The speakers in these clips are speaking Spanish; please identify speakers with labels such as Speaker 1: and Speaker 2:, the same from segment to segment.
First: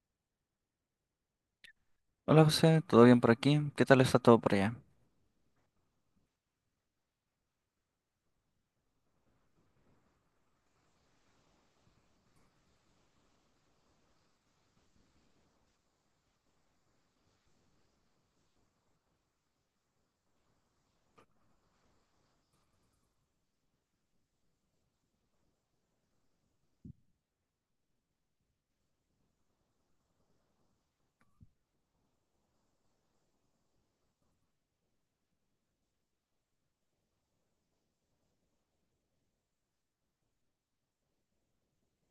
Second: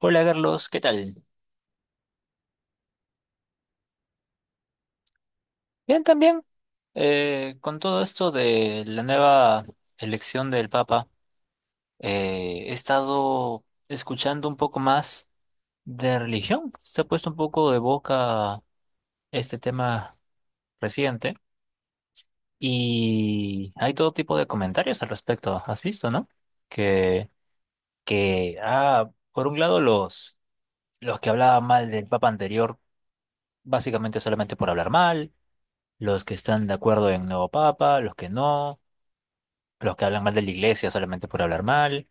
Speaker 1: Hola Carlos, ¿qué tal?
Speaker 2: Hola José, ¿todo bien por aquí? ¿Qué tal está todo por allá?
Speaker 1: Bien, también. Con todo esto de la nueva elección del Papa, he estado escuchando un poco más de religión. Se ha puesto un poco de boca este tema reciente y hay todo tipo de comentarios al respecto. ¿Has visto, no? Que, que, por un lado los que hablaban mal del Papa anterior, básicamente solamente por hablar mal. Los que están de acuerdo en nuevo papa, los que no, los que hablan mal de la iglesia solamente por hablar mal.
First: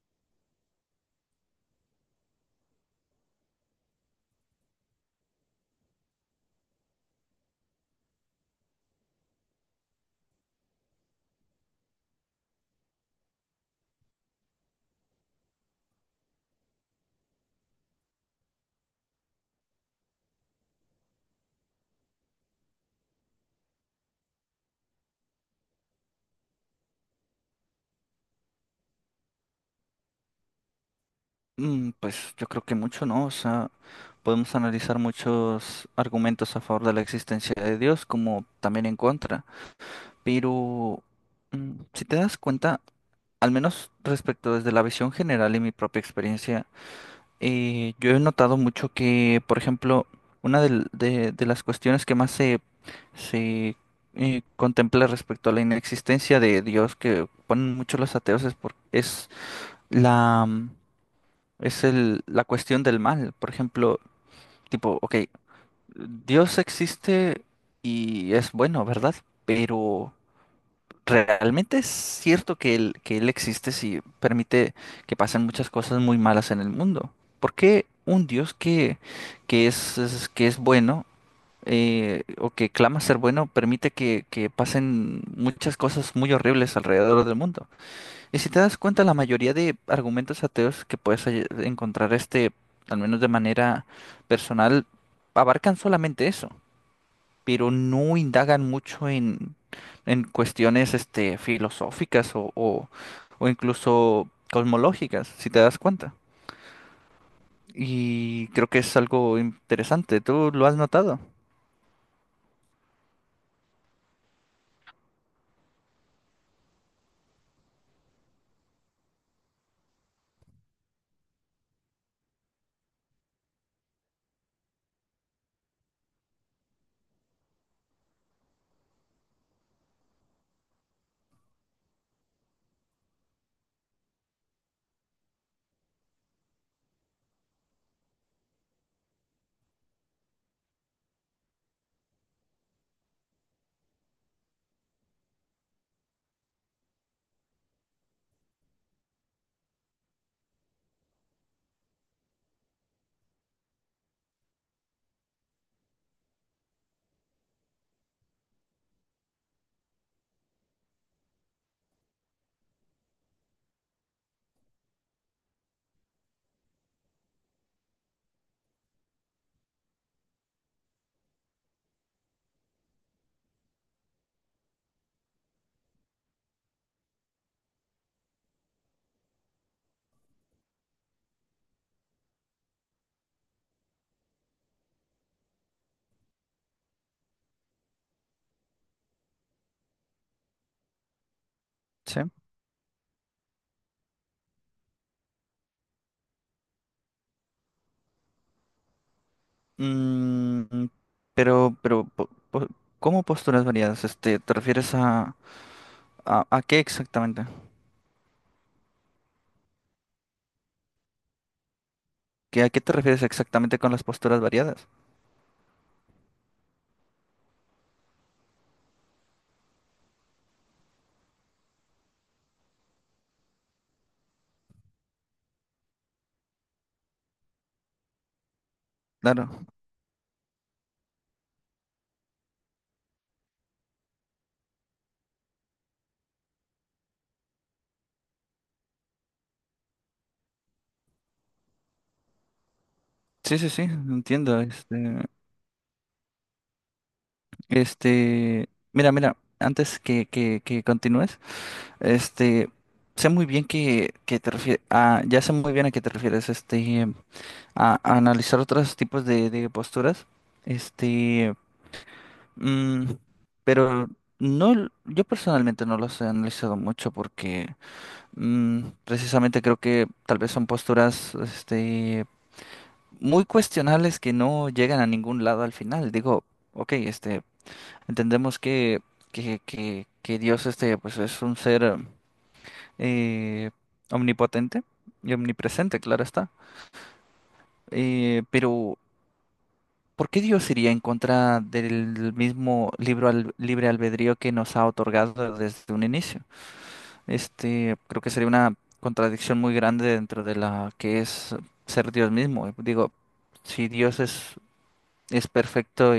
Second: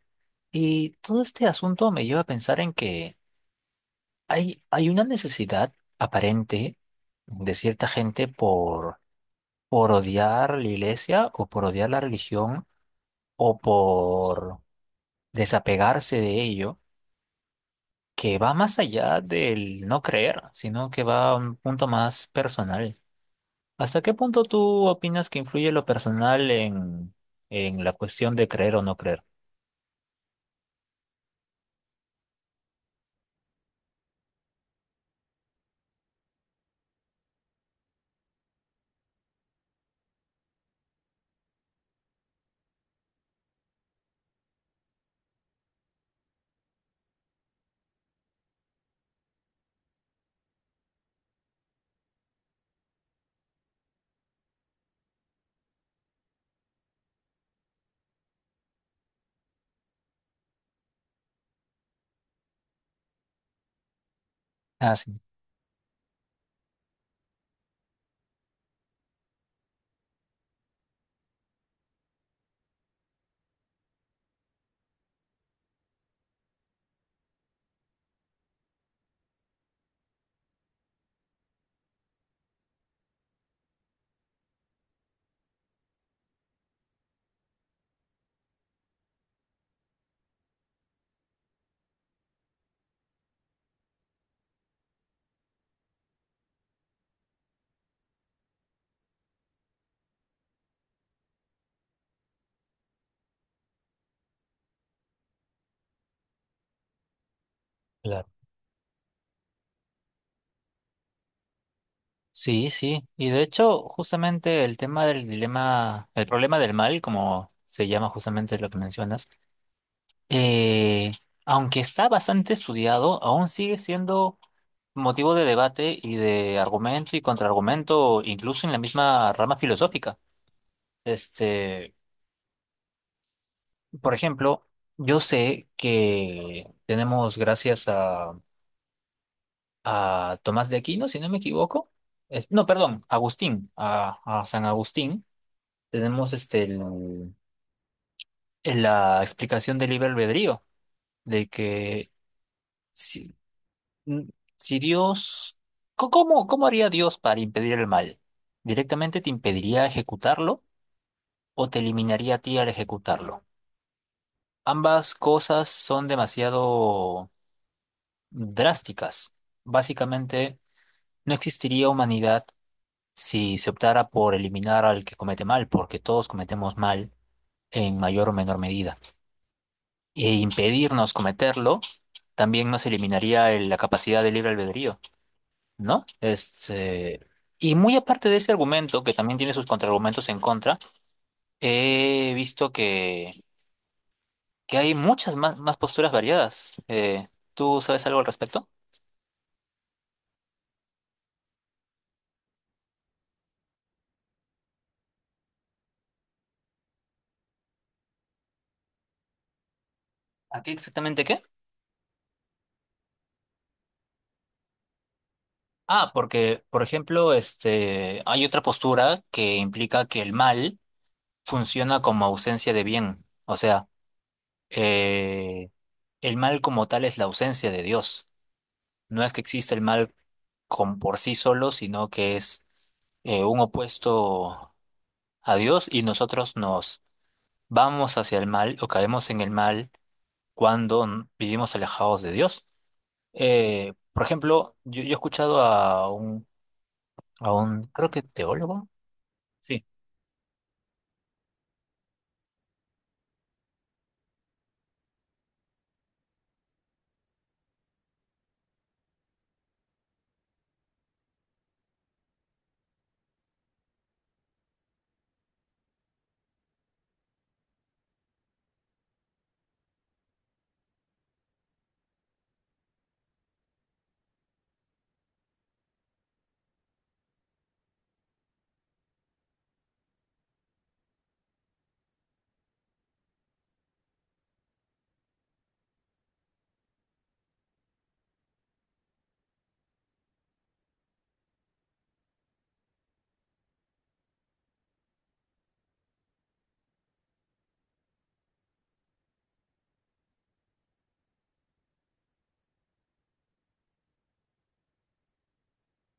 Speaker 1: Y todo este asunto me lleva a pensar en que hay una necesidad aparente de cierta gente por odiar la iglesia o por odiar la religión o por desapegarse de ello, que va más allá del no creer, sino que va a un punto más personal. ¿Hasta qué punto tú opinas que influye lo personal en la cuestión de creer o no creer?
Speaker 2: Pues yo creo que mucho no, o sea, podemos analizar muchos argumentos a favor de la existencia de Dios como también en contra, pero si te das cuenta, al menos respecto desde la visión general y mi propia experiencia, yo he notado mucho que, por ejemplo, una de las cuestiones que más se contempla respecto a la inexistencia de Dios que ponen mucho los ateos es la, mm, la cuestión del mal. Por ejemplo,
Speaker 1: Ah,
Speaker 2: tipo, ok,
Speaker 1: sí.
Speaker 2: Dios existe y es bueno, ¿verdad? Pero realmente es cierto que él existe si permite que pasen muchas cosas muy malas en el mundo. ¿Por qué un Dios que que es bueno o que clama ser bueno permite que pasen muchas cosas muy horribles alrededor del mundo? Y si te das cuenta, la mayoría de argumentos ateos que puedes encontrar, este, al menos de manera personal, abarcan solamente eso, pero no indagan mucho en cuestiones, este, o incluso cosmológicas, si te das cuenta.
Speaker 1: Claro.
Speaker 2: Y creo que es algo interesante, ¿tú lo has notado?
Speaker 1: Sí, sí. Y de hecho, justamente el tema del dilema, el problema del mal, como se llama justamente lo que mencionas, eh, aunque está bastante estudiado, aún sigue siendo motivo de debate y de argumento y contraargumento, incluso en la misma rama filosófica. Este, por ejemplo, yo sé que tenemos, gracias a Tomás de Aquino, si no me equivoco. No, perdón, Agustín, a San Agustín, tenemos la explicación del libre albedrío, de que si, n- si Dios, ¿cómo, cómo haría Dios para impedir el mal? ¿Directamente te impediría ejecutarlo o te eliminaría a ti al ejecutarlo? Ambas cosas son demasiado drásticas. Básicamente, no existiría humanidad si se optara por eliminar al que comete mal, porque todos cometemos mal en mayor o menor medida, e impedirnos cometerlo, también nos eliminaría la capacidad de libre albedrío, ¿no? Y muy aparte de ese argumento, que también tiene sus contraargumentos en contra,
Speaker 2: Sí.
Speaker 1: he visto que hay muchas más posturas variadas. ¿Tú sabes algo al respecto?
Speaker 2: Mm, pero, pero, po- po- ¿Cómo posturas variadas? Este, ¿te refieres a qué exactamente?
Speaker 1: ¿A qué exactamente qué?
Speaker 2: ¿Qué, a qué te refieres exactamente con las posturas variadas?
Speaker 1: Ah, porque, por ejemplo, este, hay otra postura que implica que el mal funciona como ausencia de bien. O sea, eh, el mal como tal es la ausencia de Dios. No es que
Speaker 2: Claro.
Speaker 1: exista el mal con, por sí solo, sino que es un opuesto a Dios y nosotros nos vamos hacia el mal o caemos en el mal cuando vivimos alejados de Dios.
Speaker 2: Sí, sí, sí,
Speaker 1: Por
Speaker 2: entiendo.
Speaker 1: ejemplo,
Speaker 2: Este,
Speaker 1: yo he escuchado a un, creo que teólogo.
Speaker 2: mira,
Speaker 1: Sí,
Speaker 2: antes que continúes, este, sé muy bien que te refieres, a, ya sé muy bien a qué te refieres, este, a analizar otros tipos de posturas, este, mm, pero yo personalmente no los he analizado mucho porque precisamente creo que tal vez son posturas, este, muy cuestionables que no llegan a ningún lado al final. Digo, ok, este, entendemos que Dios este, pues es un ser eh, omnipotente y omnipresente, claro está. Pero, ¿por qué Dios iría en contra del mismo libre albedrío que nos ha otorgado desde un inicio? Este, creo que sería una contradicción muy grande dentro de la que es ser Dios mismo. Digo, si Dios es perfecto.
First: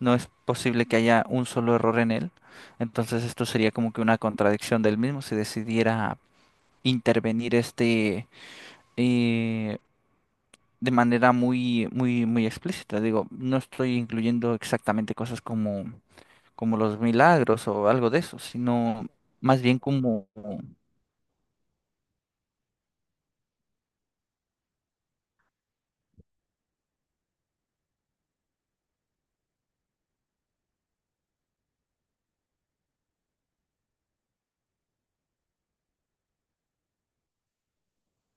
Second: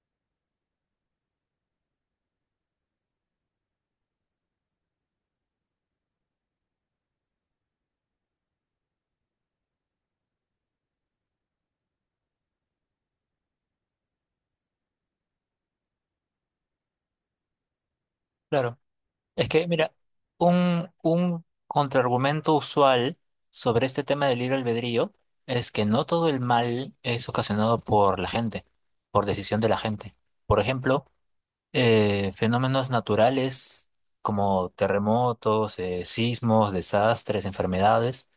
Speaker 2: No es posible que haya un solo error en él. Entonces esto sería como que una contradicción del mismo si decidiera intervenir este eh, de manera muy, muy, muy explícita. Digo, no estoy incluyendo exactamente cosas como, como los milagros o algo de eso,
Speaker 1: claro.
Speaker 2: sino
Speaker 1: Es
Speaker 2: más
Speaker 1: que,
Speaker 2: bien
Speaker 1: mira,
Speaker 2: como
Speaker 1: un contraargumento usual sobre este tema del libre albedrío es que no todo el mal es ocasionado por la gente, por decisión de la gente. Por ejemplo, fenómenos naturales como terremotos, sismos, desastres, enfermedades,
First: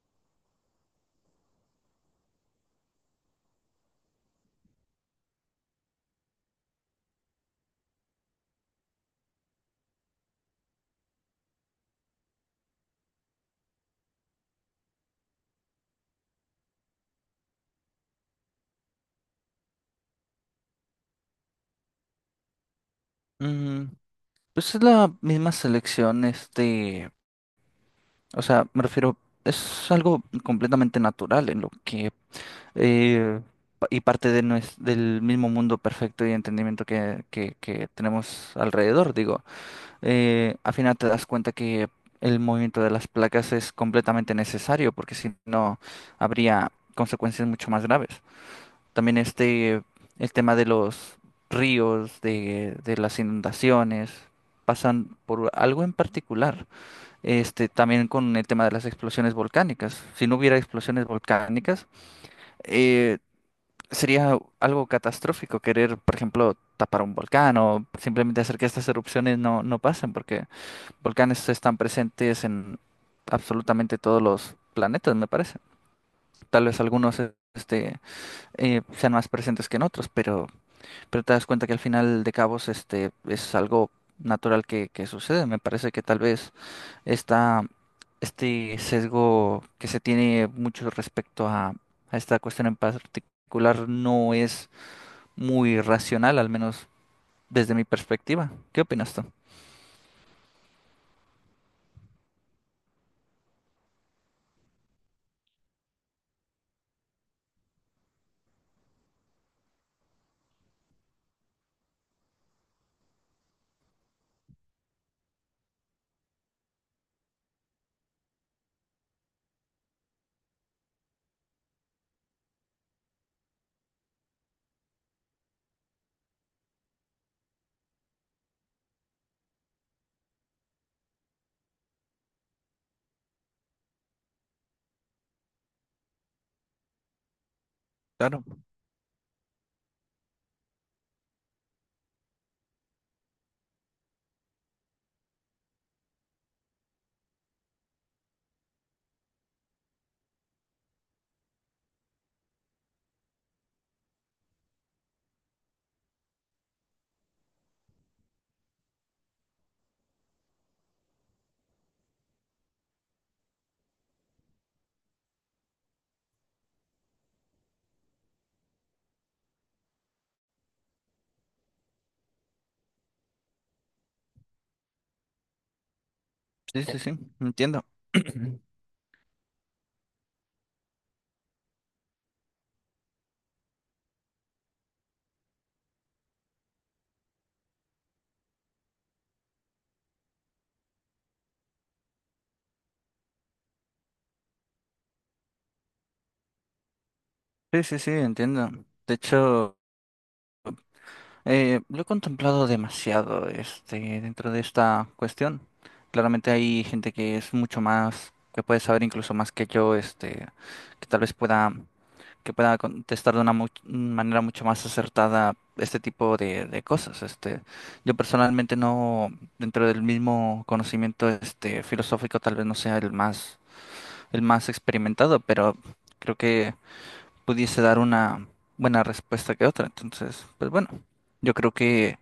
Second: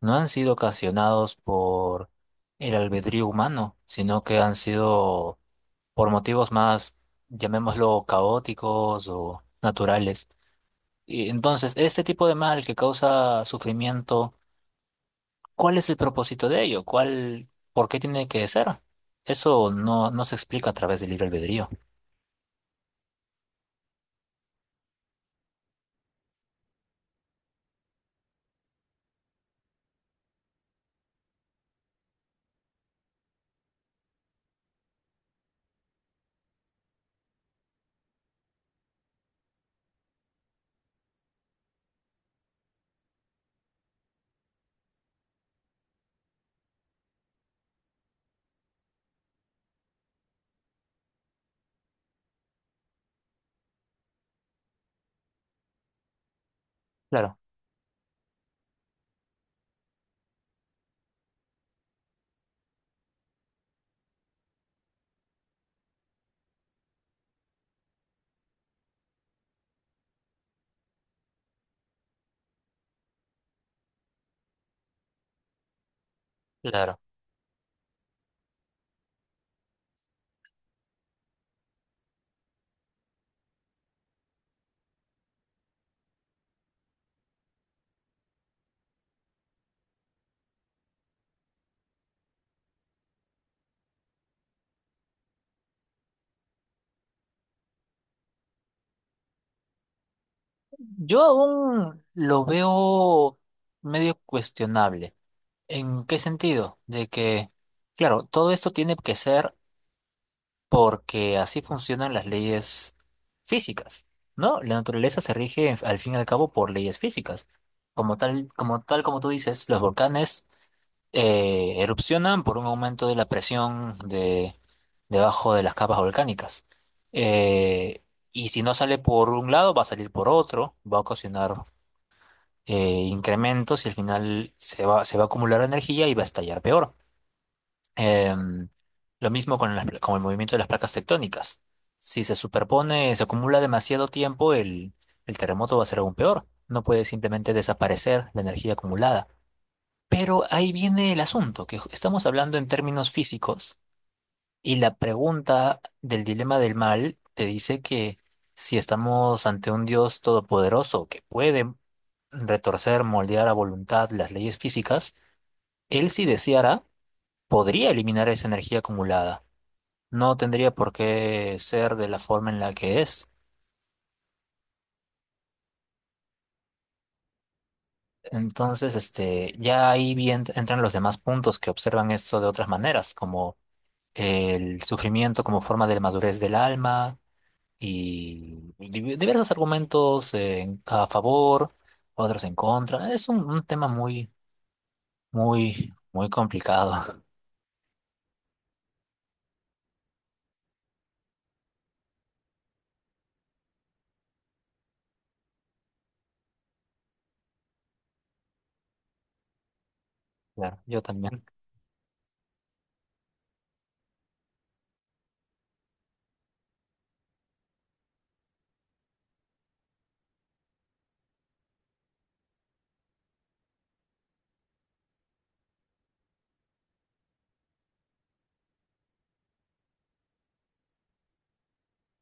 Speaker 1: no han sido ocasionados por el albedrío humano, sino que han sido por motivos más, llamémoslo, caóticos o naturales. Y entonces, este tipo de mal que causa sufrimiento, ¿cuál es el propósito de ello? ¿Cuál, por qué tiene que ser? Eso no se explica a través del libre albedrío.
Speaker 2: mm, pues es la misma selección, este, o sea, me refiero, es algo completamente natural en lo que eh, parte de del mismo mundo perfecto y entendimiento que tenemos alrededor. Digo, al final te das cuenta que el movimiento de las placas es completamente necesario, porque si no habría consecuencias mucho más graves. También este, el tema de los ríos, de las inundaciones pasan por algo en particular,
Speaker 1: Claro,
Speaker 2: este, también con el tema de las explosiones volcánicas. Si no hubiera explosiones volcánicas, eh, sería algo catastrófico querer, por ejemplo, tapar un volcán o simplemente hacer que estas erupciones no pasen, porque volcanes están presentes en absolutamente todos los planetas, me parece. Tal vez
Speaker 1: claro.
Speaker 2: algunos sean más presentes que en otros, pero te das cuenta que al final de cabos este, es algo natural que sucede. Me parece que tal vez esta, este sesgo que se tiene mucho respecto a esta cuestión en particular no es muy racional, al menos desde mi perspectiva. ¿Qué opinas tú?
Speaker 1: Yo aún lo veo medio cuestionable. ¿En qué sentido? De que, claro, todo esto tiene que ser porque así funcionan las leyes físicas, ¿no? La naturaleza se rige al fin y al cabo por leyes físicas. Como tal, como tal como tú dices, los volcanes erupcionan por un aumento de la presión de, debajo de las capas volcánicas. Eh, y si no sale por un lado, va a salir por otro, va a ocasionar incrementos y al final se va a acumular energía y va a estallar peor.
Speaker 2: Claro,
Speaker 1: Em, lo mismo con el movimiento de las placas tectónicas. Si se superpone, se acumula demasiado tiempo, el terremoto va a ser aún peor. No puede simplemente desaparecer la energía acumulada. Pero ahí viene el asunto, que estamos hablando en términos físicos y la pregunta del dilema del mal te dice que si estamos ante un Dios todopoderoso que puede retorcer, moldear a voluntad las leyes físicas, él si deseara podría eliminar esa energía acumulada. No tendría por qué ser de la forma en la que es.
Speaker 2: sí, sí, sí, entiendo.
Speaker 1: Entonces, este, ya ahí bien entran los demás puntos que observan esto de otras maneras, como el sufrimiento como forma de madurez del alma y diversos argumentos a favor, otros en contra. Es un tema muy, muy, muy complicado.
Speaker 2: Sí, sí, sí, entiendo. De hecho... lo he contemplado demasiado, este, dentro de esta cuestión. Claramente hay gente que es mucho más, que puede saber incluso más que yo, este,
Speaker 1: Claro, yo
Speaker 2: que tal vez
Speaker 1: también.
Speaker 2: pueda, que pueda contestar de una manera mucho más acertada este tipo de cosas. Este, yo personalmente no, dentro del mismo conocimiento, este, filosófico, tal vez no sea el más experimentado, pero creo que pudiese dar una buena respuesta que otra. Entonces, pues bueno, yo creo que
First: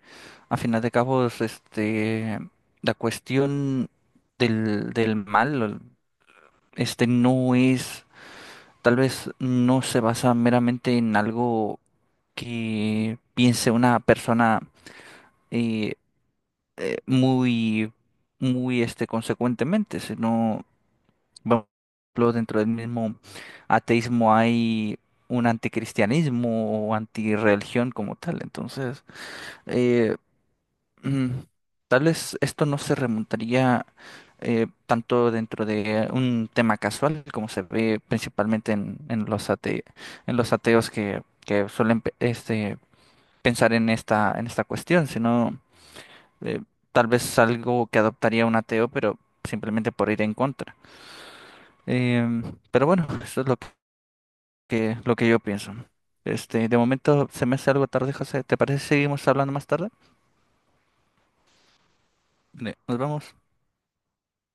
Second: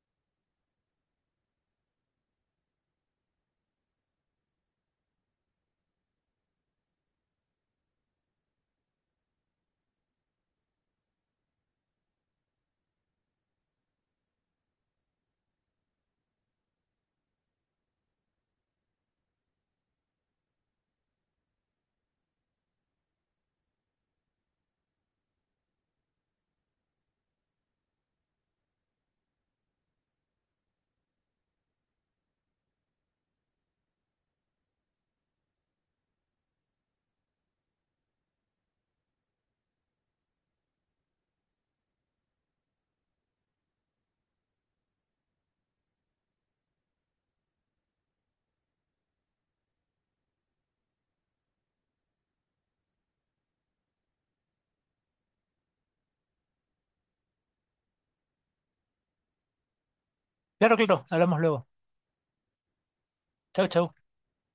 Speaker 2: a final de cabos, este, la cuestión del mal, este, no es, tal vez no se basa meramente en algo que piense una persona eh, muy, muy, este, consecuentemente, sino bueno, ejemplo, dentro del mismo ateísmo hay un anticristianismo o antirreligión como tal. Entonces, eh, mm, tal vez esto no se remontaría tanto dentro de un tema casual como se ve principalmente en los en los ateos que suelen este, pensar en en esta cuestión, sino eh, tal vez algo que adoptaría un ateo, pero simplemente por ir en contra. Em, pero bueno, eso es lo que lo que yo pienso. Este, de momento se me hace algo tarde, José. ¿Te parece si seguimos hablando más tarde?
Speaker 1: Claro, claro, hablamos luego.
Speaker 2: Nos vemos.
Speaker 1: Chau, chau.